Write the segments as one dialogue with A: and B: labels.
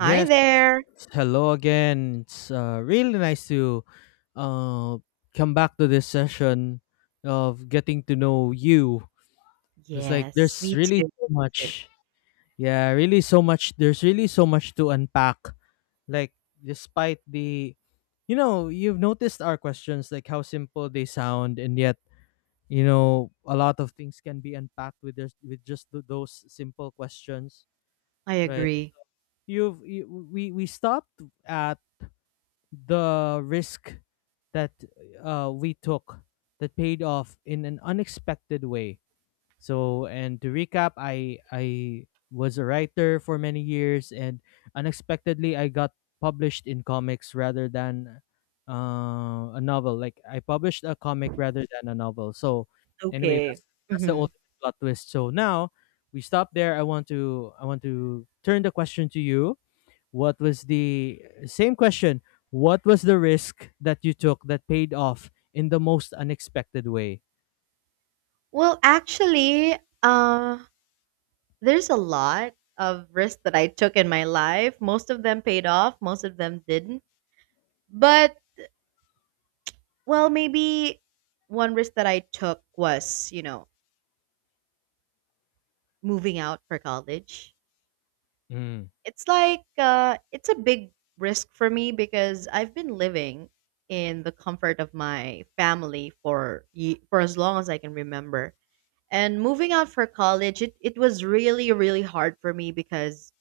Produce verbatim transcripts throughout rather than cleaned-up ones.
A: Hi there.
B: hello again. It's uh, really nice to uh, come back to this session of getting to know you. It's like
A: Yes,
B: there's
A: me
B: really
A: too.
B: so
A: too.
B: much. Yeah, really so much. There's really so much to unpack. Like, despite the, you know, you've noticed our questions, like how simple they sound, and yet, you know, a lot of things can be unpacked with, this, with just th- those simple questions,
A: I
B: right?
A: agree.
B: You've, you, we, we stopped at the risk that uh, we took that paid off in an unexpected way. So, and to recap, I I was a writer for many years, and unexpectedly, I got published in comics rather than uh, a novel. Like I published a comic rather than a novel. So, anyway, that's
A: Okay.
B: that's the
A: hmm
B: ultimate plot twist. So now we stop there. I want to I want to turn the question to you. What was the same question? What was the risk that you took that paid off in the most unexpected way?
A: Well, actually, uh, there's a lot of risks that I took in my life. Most of them paid off, most of them didn't. But, well, maybe one risk that I took was, you know, moving out for college.
B: Mm.
A: It's like, uh, it's a big risk for me because I've been living in the comfort of my family for ye- for as long as I can remember. And moving out for college, it, it was really, really hard for me because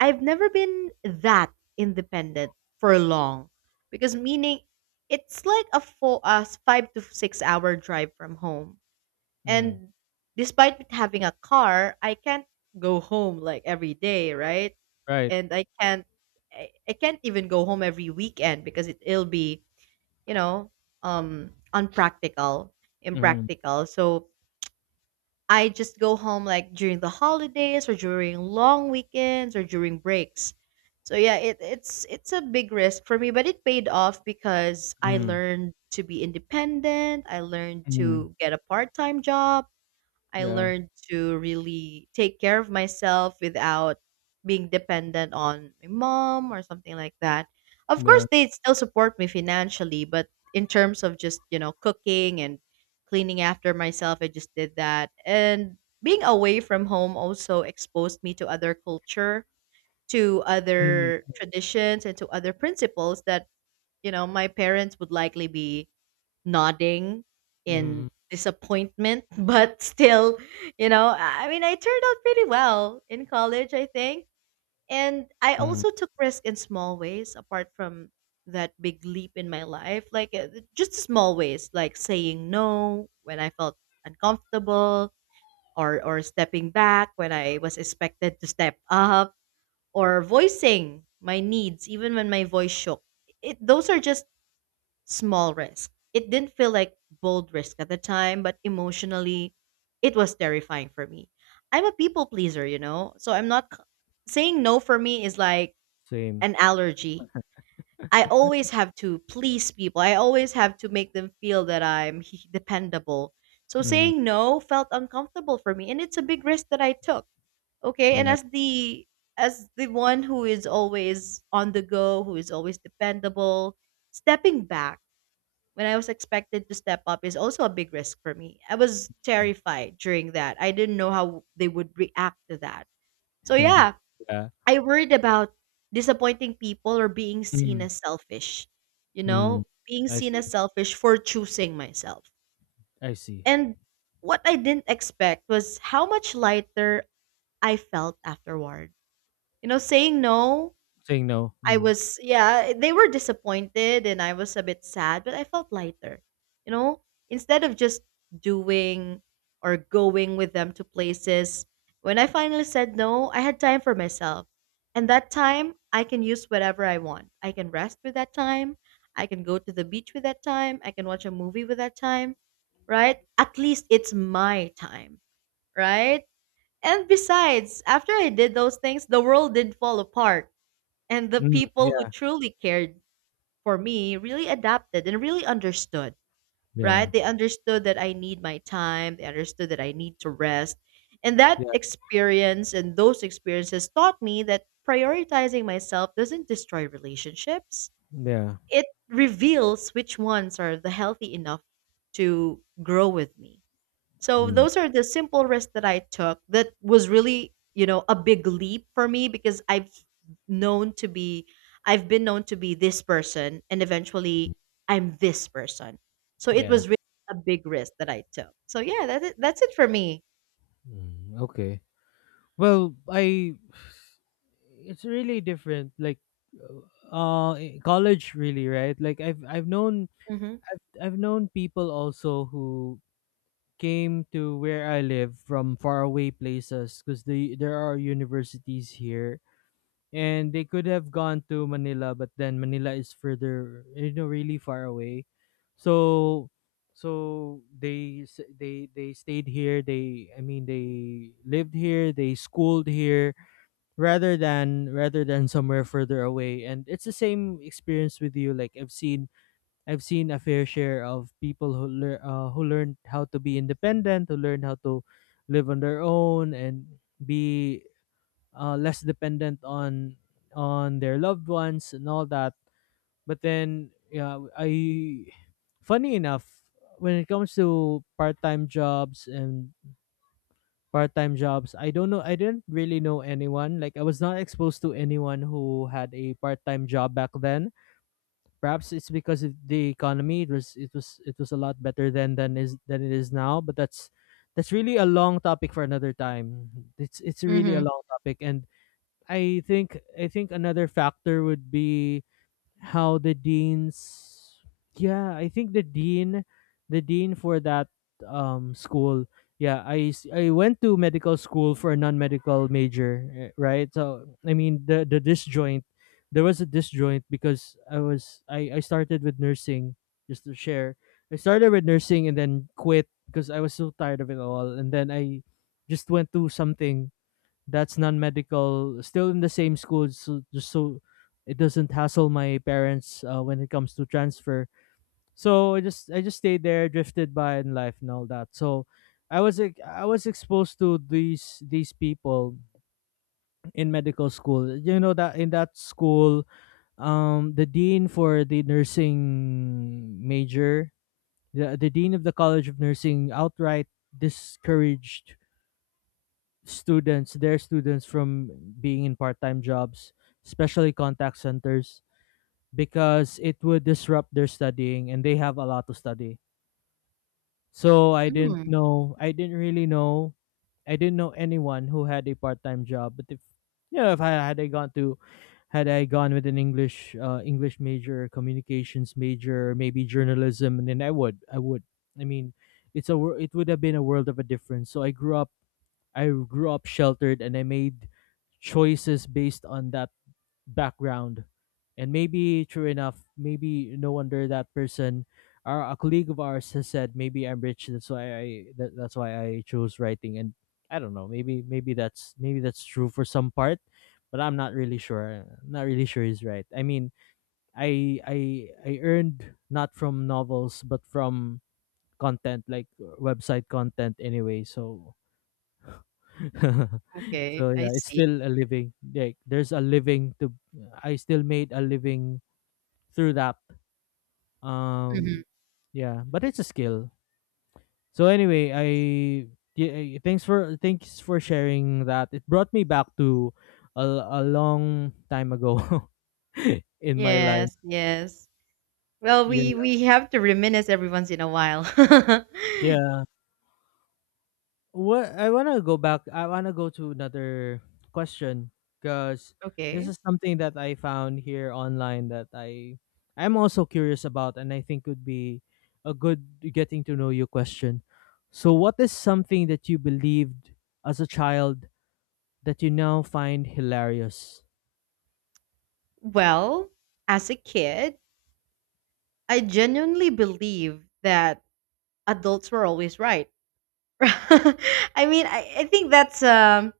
A: I've never been that independent for long. Because meaning it's like a four, uh, five to six hour drive from home.
B: Mm.
A: And despite with having a car, I can't go home like every day, right?
B: Right.
A: And I can't I, I can't even go home every weekend because it, it'll be, you know, um unpractical,
B: Mm.
A: impractical. So I just go home like during the holidays or during long weekends or during breaks. So yeah, it, it's it's a big risk for me, but it paid off because I
B: Mm.
A: learned to be independent. I learned
B: Mm.
A: to get a part-time job. I
B: Yeah.
A: learned to really take care of myself without being dependent on my mom or something like that. Of
B: Yeah.
A: course, they still support me financially, but in terms of just, you know, cooking and cleaning after myself, I just did that. And being away from home also exposed me to other culture, to
B: Mm.
A: other traditions, and to other principles that, you know, my parents would likely be nodding
B: Mm.
A: in disappointment, but still, you know, I I mean, I turned out pretty well in college, I think. And I
B: Mm.
A: also took risk in small ways apart from that big leap in my life, like uh, just small ways, like saying no when I felt uncomfortable or or stepping back when I was expected to step up or voicing my needs even when my voice shook. It, those are just small risk. It didn't feel like bold risk at the time, but emotionally, it was terrifying for me. I'm a people pleaser, you know, so I'm not c- saying no for me is like
B: Same.
A: an allergy. I always have to please people. I always have to make them feel that I'm dependable. So
B: Mm,
A: saying no felt uncomfortable for me, and it's a big risk that I took. Okay, and
B: yeah.
A: as the as the one who is always on the go, who is always dependable, stepping back when I was expected to step up is also a big risk for me. I was terrified during that. I didn't know how they would react to that. So
B: Mm,
A: yeah,
B: yeah.
A: I worried about disappointing people or being seen
B: Mm.
A: as selfish. You
B: Mm.
A: know, being
B: I
A: seen
B: see.
A: as selfish for choosing myself.
B: I see.
A: And what I didn't expect was how much lighter I felt afterward. You know, saying no
B: Saying no.
A: I
B: Mm.
A: was yeah, they were disappointed and I was a bit sad, but I felt lighter. You know, instead of just doing or going with them to places, when I finally said no, I had time for myself. And that time, I can use whatever I want. I can rest with that time. I can go to the beach with that time. I can watch a movie with that time, right? At least it's my time, right? And besides, after I did those things, the world didn't fall apart and the
B: Mm,
A: people who
B: yeah.
A: truly cared for me really adapted and really understood,
B: Yeah.
A: right? They understood that I need my time, they understood that I need to rest. And that
B: Yeah.
A: experience and those experiences taught me that prioritizing myself doesn't destroy relationships.
B: Yeah.
A: It reveals which ones are the healthy enough to grow with me. So
B: Mm,
A: those are the simple risks that I took that was really, you know, a big leap for me because I've known to be I've been known to be this person and eventually I'm this person. So it
B: yeah.
A: was really a big risk that I took. So yeah, that's it that's it for me.
B: Mm, okay. Well, I it's really different, like uh in college really, right? Like I've I've known
A: Mhm.
B: I've I've known people also who came to where I live from faraway places, because the there are universities here, and they could have gone to Manila, but then Manila is further, you know really far away. So so they s- they they stayed here, they I mean they lived here, they schooled here rather than rather than somewhere further away. And it's the same experience with you. Like i've seen i've seen a fair share of people who lear uh, who learned how to be independent, who learned how to live on their own and be uh, less dependent on on their loved ones and all that. But then, yeah, I funny enough, when it comes to part-time jobs and part-time jobs. I don't know. I didn't really know anyone. Like, I was not exposed to anyone who had a part-time job back then. Perhaps it's because of the economy. It was it was it was a lot better then than is than it is now. But that's that's really a long topic for another time. It's it's really a
A: Mhm.
B: long topic, and I think I think another factor would be how the deans. Yeah, I think the dean the dean for that um school. Yeah, i s- i went to medical school for a non-medical major, eh, right? So I mean, the the disjoint there was a disjoint because I was I I started with nursing. Just to share, I started with nursing and then quit because I was so tired of it all, and then I just went to something that's non-medical still in the same school, so just so it doesn't hassle my parents uh, when it comes to transfer. So i just i just stayed there, drifted by in life and all that. So i was ex- i was exposed to these these people in medical school. You know, that in that school, um the dean for the nursing major, the, the dean of the college of nursing outright discouraged students, their students from being in part-time jobs, especially contact centers, because it would disrupt their studying and they have a lot to study. So I didn't
A: Mm.
B: know, I didn't really know, I didn't know anyone who had a part-time job. But if you know, if I had I gone to, had I gone with an English, uh, English major, communications major, maybe journalism, and then I would, I would. I mean, it's a wor- it would have been a world of a difference. So I grew up I grew up sheltered, and I made choices based on that background. And maybe true enough, maybe no wonder that person or a colleague of ours has said maybe I'm rich. That's why I that, that's why I chose writing. And I don't know. Maybe maybe that's maybe that's true for some part, but I'm not really sure. Not really sure he's right. I mean, I I I earned not from novels but from content, like website content anyway. So So
A: Okay, I
B: yeah, it's
A: see.
B: still a living. Like, there's a living to I still made a living through that.
A: Mhm.
B: Um yeah, but it's a skill. So anyway, I yeah, thanks for thanks for sharing that. It brought me back to a, a long time ago, in my life.
A: Yes, yes. Well,
B: Yeah.
A: we we have to reminisce every once in a while.
B: Yeah. What I want to go back. I want to go to another question, because this
A: Okay.
B: is something that I found here online that I I'm also curious about, and I think would be a good getting to know you question. So, what is something that you believed as a child that you now find hilarious?
A: Well, as a kid, I genuinely believed that adults were always right. I mean, I, I think that's um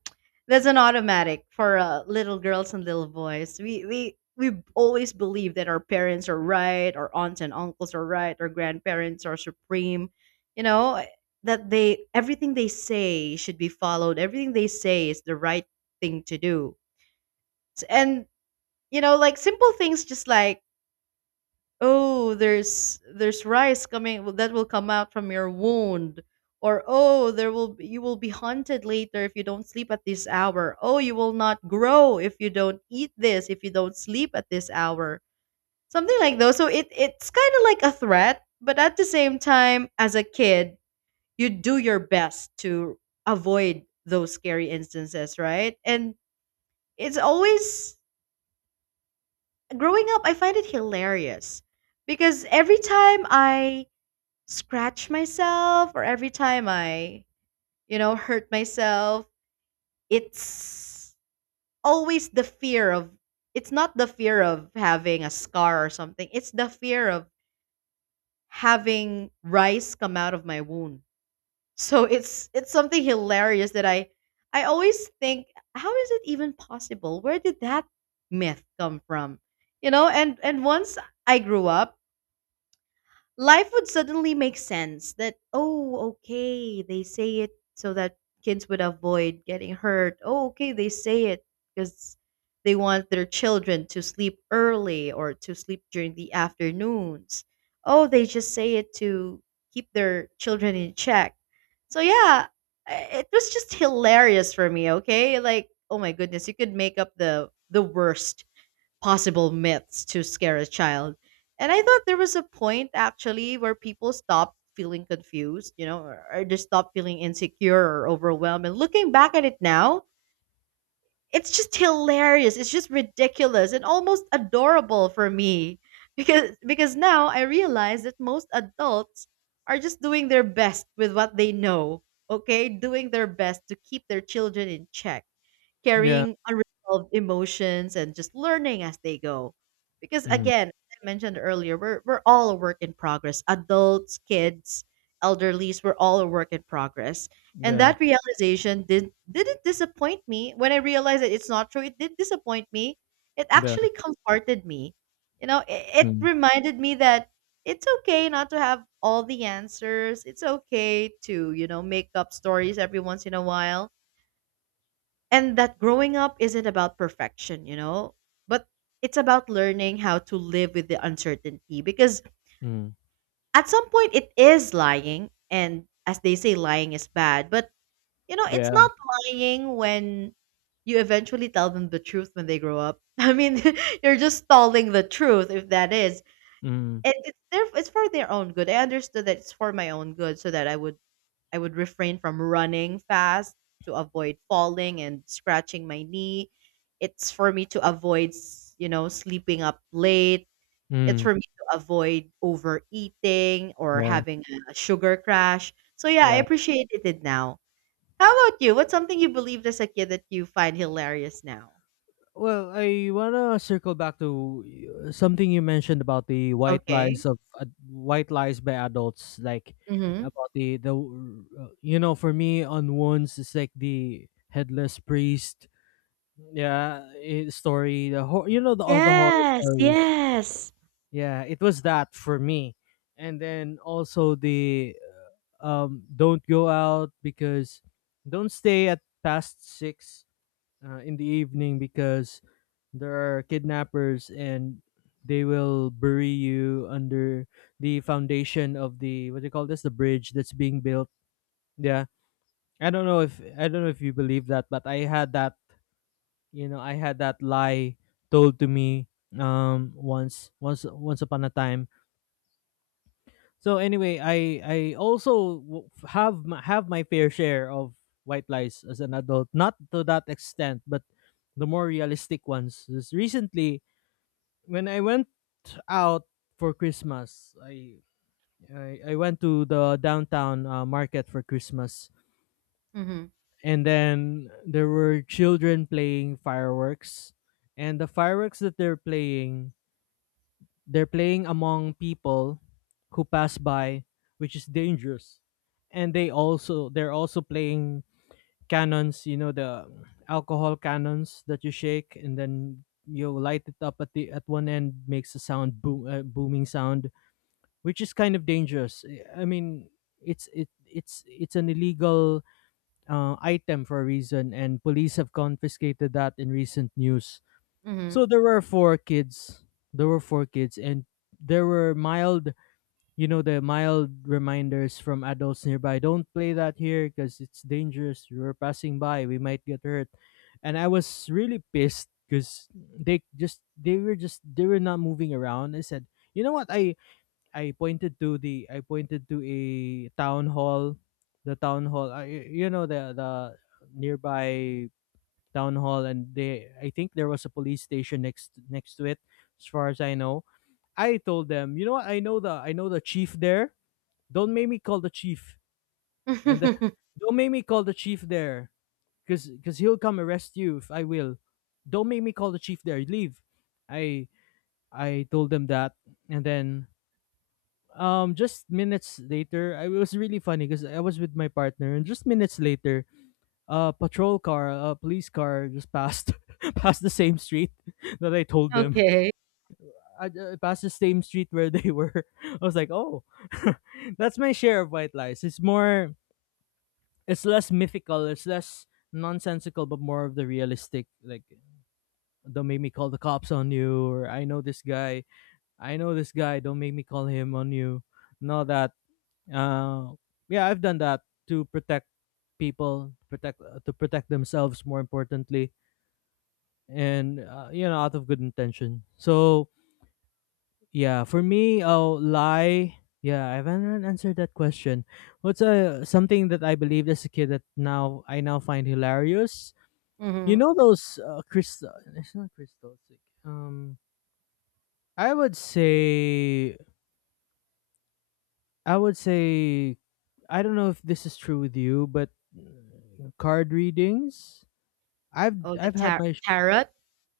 A: that's an automatic for uh, little girls and little boys. We we we always believe that our parents are right, our aunts and uncles are right, our grandparents are supreme. You know eh, that they everything they say should be followed. Everything they say is the right thing to do. S- And you know, like simple things, just like oh there's there's rice coming well, that will come out from your wound, or oh there will be- you will be haunted later if you don't sleep at this hour, oh you will not grow if you don't eat this, if you don't sleep at this hour, something like those. So it it's kind of like a threat, but at the same time, as a kid, you do your best to avoid those scary instances, right? And it's always growing up I find it hilarious because every time I scratch myself or every time I, you know, hurt myself, it's always the fear of it's not the fear of having a scar or something. It's the fear of having rice come out of my wound. So it's it's something hilarious that I I always think, how is it even possible? Where did that myth come from? You know, and and once I grew up, life would suddenly make sense, that oh okay they say it so that kids would avoid getting hurt, oh okay they say it because they want their children to sleep early or to sleep during the afternoons, oh they just say it to keep their children in check. So yeah, i- it was just hilarious for me. Okay, like, oh my goodness, you could make up the the worst possible myths to scare a child. And I thought there was a point actually where people stopped feeling confused, you know, or, or just stopped feeling insecure or overwhelmed. And looking back at it now, it's just hilarious. It's just ridiculous and almost adorable for me. Because because now I realize that most adults are just doing their best with what they know. Okay, doing their best to keep their children in check,
B: Yeah.
A: carrying unresolved emotions and just learning as they go. Because
B: Mm.
A: again, as I mentioned earlier, we're we're all a work in progress. Adults, kids, elderlies, we're all a work in progress. And
B: Yeah.
A: that realization did didn't disappoint me. When I realized that it's not true, it did disappoint me. It
B: Yeah.
A: actually comforted me. You know, it, it
B: Mm.
A: reminded me that it's okay not to have all the answers. It's okay to, you know, make up stories every once in a while, and that growing up isn't about perfection, you know, but it's about learning how to live with the uncertainty because
B: Mm.
A: at some point it is lying. And as they say, lying is bad, but you know, it's
B: Yeah.
A: not lying when you eventually tell them the truth when they grow up. I mean, you're just stalling the truth if that is.
B: Mm.
A: And it's their, it's for their own good. I understood that it's for my own good so that I would I would refrain from running fast to avoid falling and scratching my knee. It's for me to avoid, s- You know, sleeping up late. It's
B: Mm.
A: for me to avoid overeating or
B: Yeah.
A: having a sugar crash. So yeah, I
B: Yeah.
A: appreciated it now. How about you? What's something you believed as a kid that you find hilarious now?
B: Well, I wanna circle back to uh, something you mentioned about the white
A: Okay.
B: lies of uh, white lies by adults, like,
A: Mm-hmm.
B: about the the uh, you know for me, on wounds, it's like the headless priest, yeah eh, story, the hor- you know the all the horror
A: Yes.
B: stories.
A: Yes.
B: Yeah, it was that for me. And then also the um don't go out because don't stay at past six uh, in the evening, because there are kidnappers and they will bury you under the foundation of the what do you call this the bridge that's being built. Yeah. I don't know if i don't know if you believe that, but i had that you know i had that lie told to me, um once once once upon a time. So anyway, i i also w- have my, have my fair share of white lies as an adult, not to that extent, but the more realistic ones. Just recently, when I went out for Christmas, I I, I went to the downtown uh, market for Christmas,
A: Mm-hmm.
B: and then there were children playing fireworks, and the fireworks that they're playing, they're playing among people who pass by, which is dangerous. And they also they're also playing cannons — you know, the alcohol cannons that you shake, and then you light it up at the at one end. Makes a sound, boom uh, booming sound, which is kind of dangerous. I mean, it's it it's it's an illegal uh, item for a reason, and police have confiscated that in recent news.
A: Mm-hmm.
B: So there were four kids. There were four kids, and there were mild, you know, the mild reminders from adults nearby. Don't play that here because it's dangerous. We're passing by. We might get hurt. And I was really pissed because they just they were just they were not moving around. I said, you know what? I I pointed to the — I pointed to a town hall, the town hall. I you know the the nearby town hall. And they I think there was a police station next next to it, as far as I know. I told them, you know what, I know the — I know the chief there. Don't make me call the chief, and the, don't make me call the chief there, cause cause he'll come arrest you if I will. Don't make me call the chief there. Leave. I I told them that, and then, um just minutes later, I, it was really funny because I was with my partner, and just minutes later a patrol car a police car just passed, passed the same street, that I told them
A: Okay.
B: I uh, passed the same street where they were. I was like, oh. That's my share of white lies. It's more it's less mythical, it's less nonsensical, but more of the realistic, like, don't make me call the cops on you, or i know this guy i know this guy don't make me call him on you. No that Uh, yeah, I've done that to protect people, protect uh, to protect themselves, more importantly, and uh, you know, out of good intention. So yeah, for me, oh, lie. Yeah, I haven't answered that question. What's uh, something that I believed as a kid that now I now find hilarious? You
A: Mm-hmm.
B: know those uh, crystal. It's not crystal. Like, um, I would say I would say I don't know if this is true with you, but uh, card readings. I've
A: Oh, the
B: I've had
A: tar-
B: my sh-
A: tarot.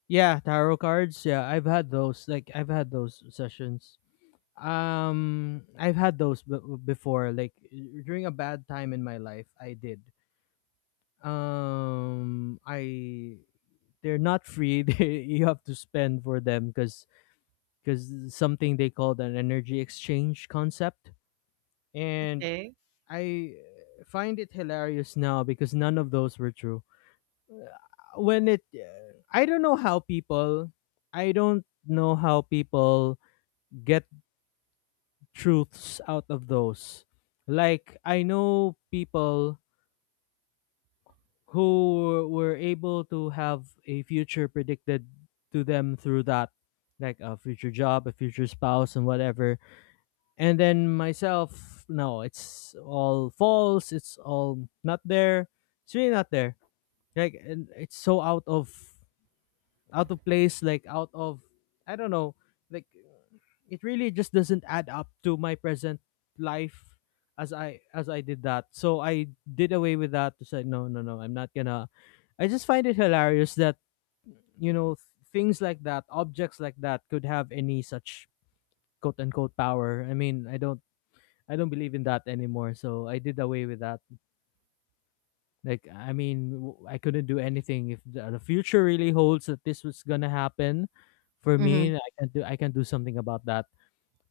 B: yeah, tarot cards. Yeah, I've had those. Like, I've had those sessions. Um, I've had those b- before. Like, uh, during a bad time in my life, I did. Um, I they're not free. They, you have to spend for them, because because something they called an energy exchange concept. And
A: Okay.
B: I find it hilarious now, because none of those were true. When it, I don't know how people, I don't know how people get truths out of those. Like, I know people who were able to have a future predicted to them through that, like a future job, a future spouse, and whatever. And then myself, no, it's all false, it's all not there. It's really not there, like, and it's so out of out of place, like, out of, I don't know, like, it really just doesn't add up to my present life as i as i did that. So I did away with that to say no, no, no, I'm not gonna. I just find it hilarious that you know th- things like that, objects like that, could have any such quote unquote power. I mean, i don't I don't believe in that anymore, so I did away with that. Like, I mean, w- I couldn't do anything if the, the future really holds that this was gonna happen for
A: Mm-hmm.
B: me. I can do I can do something about that.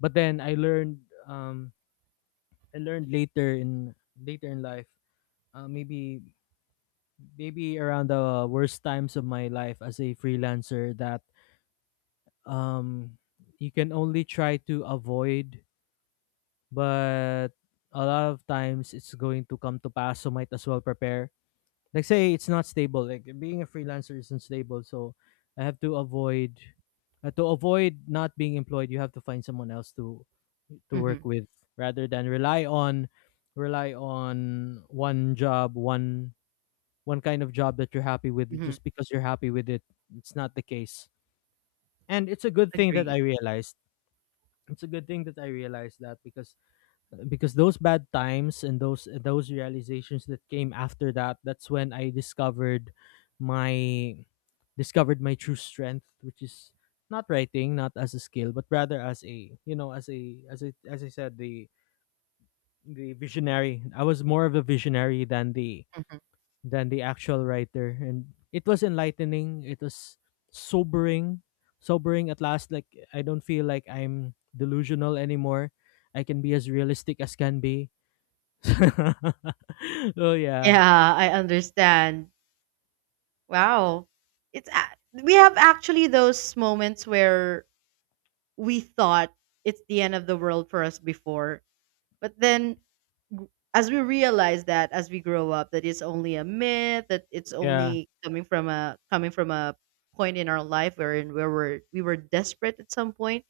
B: But then I learned um I learned later in later in life, uh, maybe maybe around the worst times of my life as a freelancer that um you can only try to avoid, but a lot of times it's going to come to pass. So might as well prepare, like, say it's not stable, like being a freelancer isn't stable, so I have to avoid, uh, to avoid not being employed, you have to find someone else to to work
A: Mhm,
B: with. Rather than rely on rely on one job, one one kind of job that you're happy with
A: mhm,
B: just because you're happy with it. It's not the case, and it's a good thing that i
A: agree.
B: realized it's a good thing that I realized that because because those bad times and those those realizations that came after that, that's when I discovered my discovered my true strength, which is not writing, not as a skill, but rather as a, you know as a as a as I said, the the visionary. I was more of a visionary than the
A: Mhm.
B: than the actual writer, and it was enlightening. It was sobering, sobering at last. Like I don't feel like I'm delusional anymore. I can be as realistic as can be. Oh yeah,
A: Yeah, I understand. Wow. It's a- we have actually those moments where we thought it's the end of the world for us before, but then g- as we realize that as we grow up that it's only a myth, that it's
B: yeah,
A: only coming from a coming from a point in our life wherein where we're, we were desperate at some point.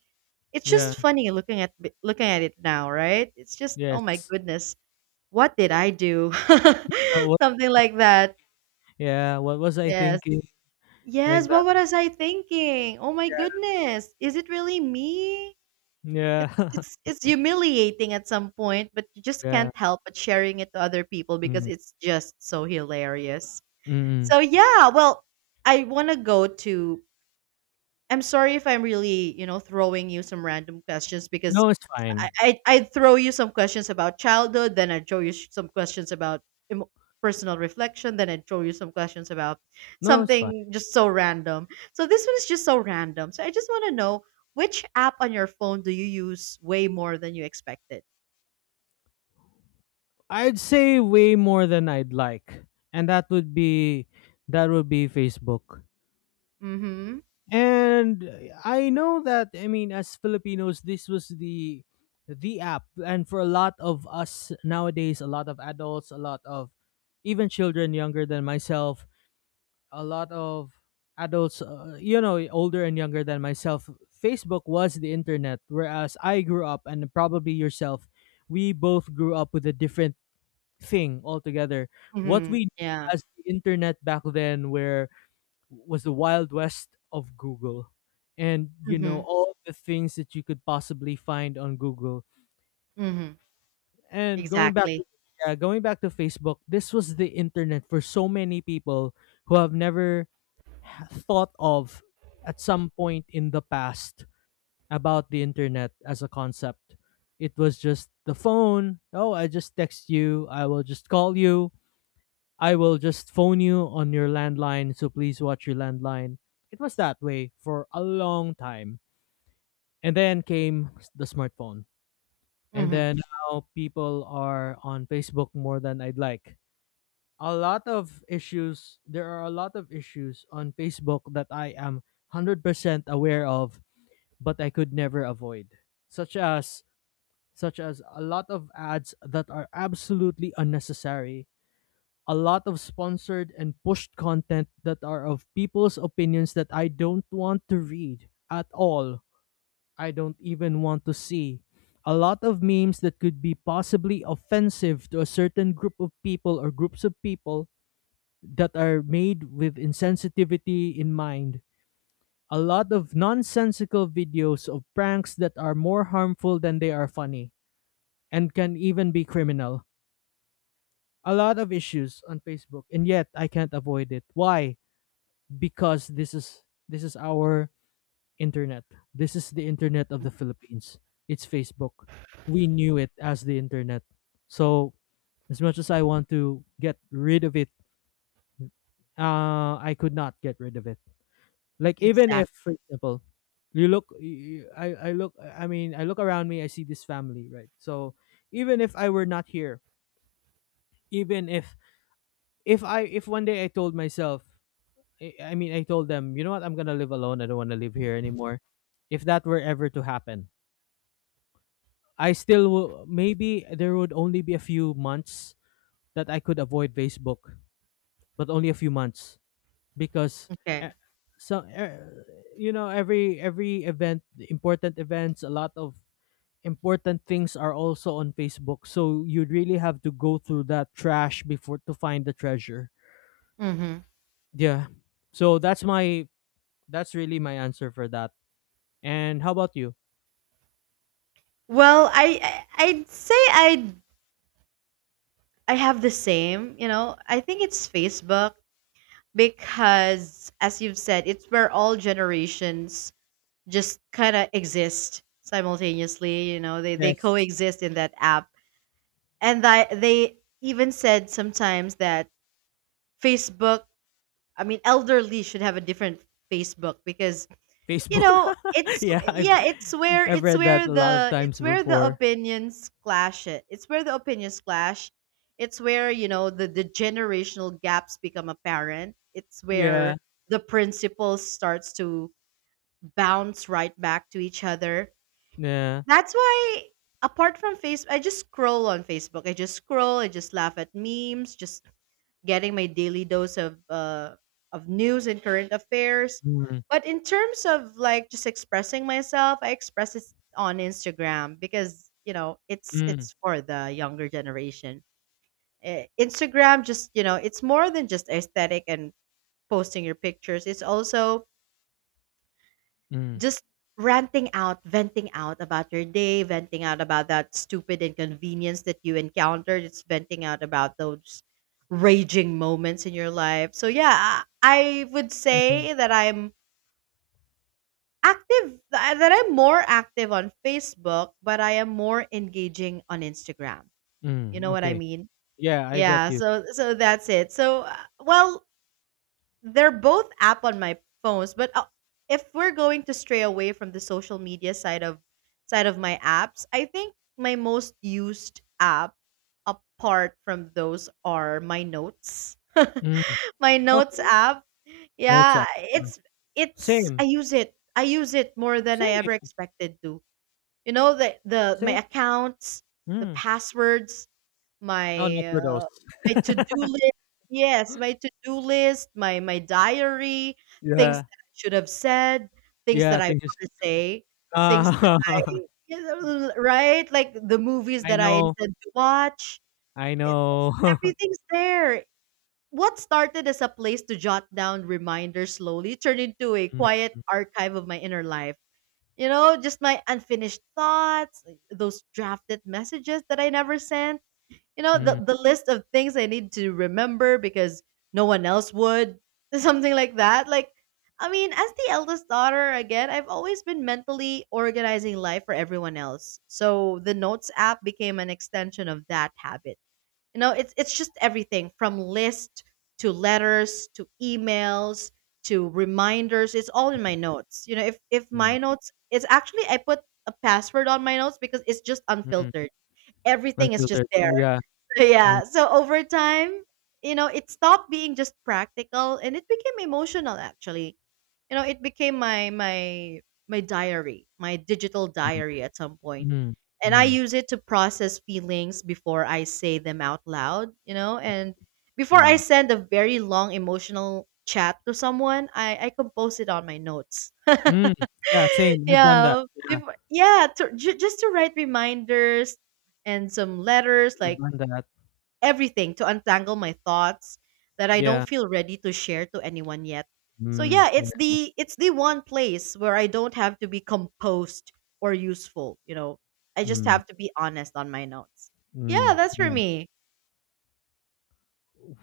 A: It's
B: yeah,
A: just funny looking at looking at it now, right? It's just oh my
B: yes.
A: goodness. What did I do?
B: Uh, what,
A: Something like that.
B: yeah, what was I
A: Yes.
B: thinking? Like
A: Yes,
B: that.
A: what was I thinking? Oh my
B: Yeah.
A: goodness. Is it really me? It's
B: Yeah.
A: it's it's humiliating at some point, but you just
B: Yeah.
A: can't help but sharing it to other people because
B: Mm.
A: it's just so hilarious.
B: Mm.
A: So yeah, well, I want to go to I'm sorry if I'm really, you know, throwing you some random questions because
B: No, it's
A: I
B: fine.
A: I I'd throw you some questions about childhood, then I'd throw you sh- some questions about emo personal reflection, then I'd throw you some questions about
B: No, it's fine.
A: something just so random. So this one is just so random. So I just want to know which app on your phone do you use way more than you expected?
B: I'd say way more than I'd like, and that would be that would be Facebook.
A: Mm-hmm.
B: And eh, I know that, I mean, as Filipinos this was the the app, and for a lot of us nowadays, a lot of adults, a lot of even children younger than myself, a lot of adults, uh, you know, older and younger than myself, Facebook was the internet. Whereas I grew up, and probably yourself, we both grew up with a different thing altogether. What
A: Mm-hmm.
B: we knew
A: Yeah.
B: as the internet back then, where was the wild west of Google, and you know
A: Mm-hmm.
B: all the things that you could possibly find on Google.
A: Mm-hmm.
B: And going back
A: Exactly.
B: to Yeah, going back to Facebook, this was the internet for so many people who have never thought of, at some point in the past, about the internet as a concept. It was just the phone. Oh, I just text you. I will just call you. I will just phone you on your landline. So please watch your landline. It was that way for a long time. And then came the smartphone. And
A: Mm-hmm.
B: then now people are on Facebook more than I'd like. A lot of issues, there are a lot of issues on Facebook that I am one hundred percent aware of, but I could never avoid, such as such as a lot of ads that are absolutely unnecessary, a lot of sponsored and pushed content that are of people's opinions that I don't want to read at all. I don't even want to see. A lot of memes that could be possibly offensive to a certain group of people or groups of people that are made with insensitivity in mind, a lot of nonsensical videos of pranks that are more harmful than they are funny and can even be criminal. A lot of issues on Facebook, and yet I can't avoid it. Why? Because this is this is our internet. This is the internet of the Philippines. It's Facebook. We knew it as the internet. So as much as I want to get rid of it, uh, I could not get rid of it. Like even if,
A: Exactly.
B: for example, you look, y- y- I I look, I mean, I look around me, I see this family, right? So even if I were not here, even if if I if one day I told myself, I, I mean, I told them, you know what, I'm gonna live alone. I don't want to live here anymore. If that were ever to happen, I still will, maybe there would only be a few months that I could avoid Facebook, but only a few months because e-
A: Okay.
B: so e- you know every every event, important events, a lot of important things are also on Facebook. So you really have to go through that trash before to find the treasure.
A: Mm-hmm.
B: Yeah. So that's my that's really my answer for that. And how about you?
A: Well, I I- I'd say I I have the same, you know. I think it's Facebook because as you've said, it's where all generations just kind of exist simultaneously, you know. They they
B: Yes.
A: coexist in that app. And that they even said sometimes that Facebook, I mean elderly should have a different Facebook because you
B: Facebook.
A: know, it's
B: Yeah, I've
A: yeah, it's where
B: I've
A: it's
B: read that
A: where
B: a lot of
A: the
B: times
A: it's where the
B: before.
A: opinions clash it. It's where the opinions clash. It's where, you know, the, the generational gaps become apparent. It's
B: Yeah.
A: where the principles starts to bounce right back to each other.
B: Yeah.
A: That's why apart from Facebook, I just scroll on Facebook. I just scroll, I just laugh at memes, just getting my daily dose of uh, of news and current affairs.
B: Mm,
A: But in terms of like just expressing myself, I express it on Instagram because you know it's
B: mm,
A: it's for the younger generation. Eh, Instagram just you know it's more than just aesthetic and posting your pictures. It's also
B: mm,
A: just ranting out, venting out about your day, venting out about that stupid inconvenience that you encountered, just venting out about those raging moments in your life. So yeah, I I would
B: mm,
A: say that I'm active that I'm more active on Facebook, but I am more engaging on Instagram. You know
B: mm.
A: what I
B: Okay.
A: mean?
B: Yeah, I get
A: Yeah,
B: you.
A: so so that's it. So uh, well, they're both app on my phones, but uh, if we're going to stray away from the social media side of side of my apps, I think my most used app apart from those are my notes.
B: Mm.
A: My notes
B: Okay.
A: app.
B: No
A: Yeah,
B: sound. Yeah.
A: it's it's I
B: Same.
A: use it. I use it more than I ever
B: Same.
A: expected to. You know the the my
B: Same.
A: accounts, the
B: Mm.
A: passwords,
B: Oh, not
A: my,
B: for those.
A: uh, my to-do list, yes, my to-do list, my my diary, things
B: Yeah.
A: that I should have said, things
B: Yeah,
A: that I
B: they just,
A: wanna say, things that
B: ah,
A: I you know, right? Like, the movies
B: I
A: that I
B: know,
A: intend to watch.
B: I
A: It
B: know.
A: Everything's there. What started as a place to jot down reminders slowly turned into a
B: Mm,
A: quiet archive of my inner life. You know, just my unfinished thoughts, those drafted messages that I never sent, you know the,
B: mm,
A: the list of things I need to remember because no one else would. Something like that. Like, I mean, as the eldest daughter again, I've always been mentally organizing life for everyone else, so the notes app became an extension of that habit. You know, it's it's just everything from list to letters to emails to reminders. It's all in my notes. You know, if if
B: mm,
A: my notes, it's actually I put a password on my notes because it's just
B: mm,
A: unfiltered, everything is just
B: unfiltered. Oh,
A: there.
B: yeah.
A: So,
B: Mm,
A: yeah. So over time, you know, it stopped being just practical and it became emotional actually. You know, it became my my my diary, my digital
B: mm,
A: diary at some point.
B: mm,
A: And I
B: mm,
A: use it to process feelings before I say them out loud, you know, and before I
B: nah.
A: send a very long emotional chat to someone, I, I compose it on my notes.
B: Mm, yeah, same. I've done that.
A: Yeah.
B: Yeah,
A: Before- yeah, to, ju- just to write reminders and some letters, like
B: I've done that.
A: everything to untangle my thoughts that I don't
B: Yeah.
A: feel ready to share to anyone yet. So
B: Mm,
A: yeah,
B: yeah.
A: it's the it's the one place where I don't have to be composed or useful, you know. I just
B: Mm,
A: have to be honest on my notes.
B: mm,
A: Yeah, that's for
B: yeah.
A: me.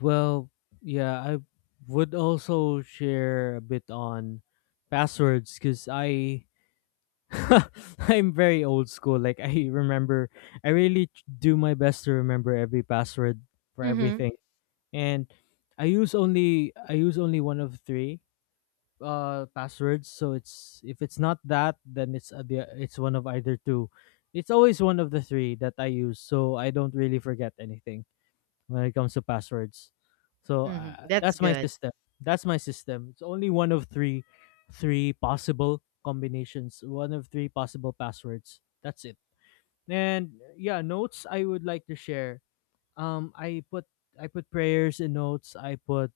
B: Well, yeah, I would also share a bit on passwords because I I'm very old school. Like I remember, I really t- do my best to remember every password for
A: Mhm.
B: everything, and I use only I use only one of three uh passwords. So it's, if it's not that, then it's uh, the it's one of either two. It's always one of the three that I use, so I don't really forget anything when it comes to passwords. So
A: Mhm.
B: uh,
A: That's
B: that's my
A: good.
B: system. That's my system. It's only one of three, three possible combinations. One of three possible passwords. That's it. And yeah, notes, I would like to share. Um, I put I put prayers in notes. I put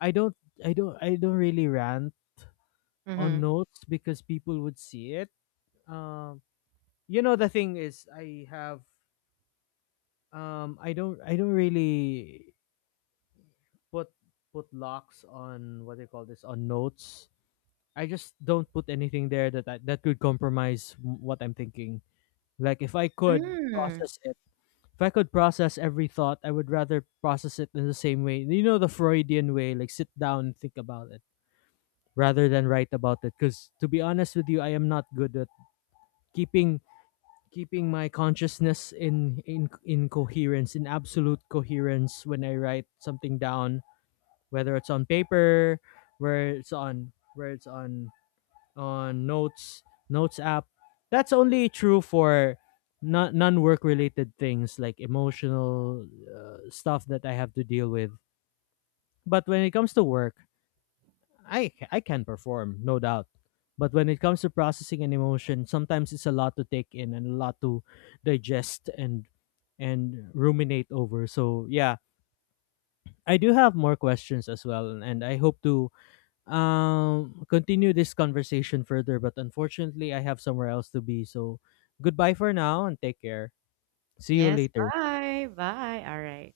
B: I don't I don't I don't really rant on
A: Mhm.
B: notes because people would see it. Um, you know, the thing is I have um I don't I don't really put put locks on, what do you call this, on notes. I just don't put anything there that I, that could compromise m- what I'm thinking. Like if I could
A: Mm.
B: process it, if I could process every thought, I would rather process it in the same way. You know, the Freudian way, like sit down and think about it rather than write about it, because to be honest with you, I am not good at keeping keeping my consciousness in in in coherence in absolute coherence when I write something down, whether it's on paper, where it's on where it's on on notes notes app. That's only true for non non work related things like emotional uh, stuff that I have to deal with. But when it comes to work, I c- I can perform, no doubt. But when it comes to processing an emotion, sometimes it's a lot to take in and a lot to digest and and ruminate over. So yeah, I do have more questions as well, and I hope to um continue this conversation further, but unfortunately I have somewhere else to be. So goodbye for now and take care. See you
A: Yes,
B: later.
A: bye. Bye. All right.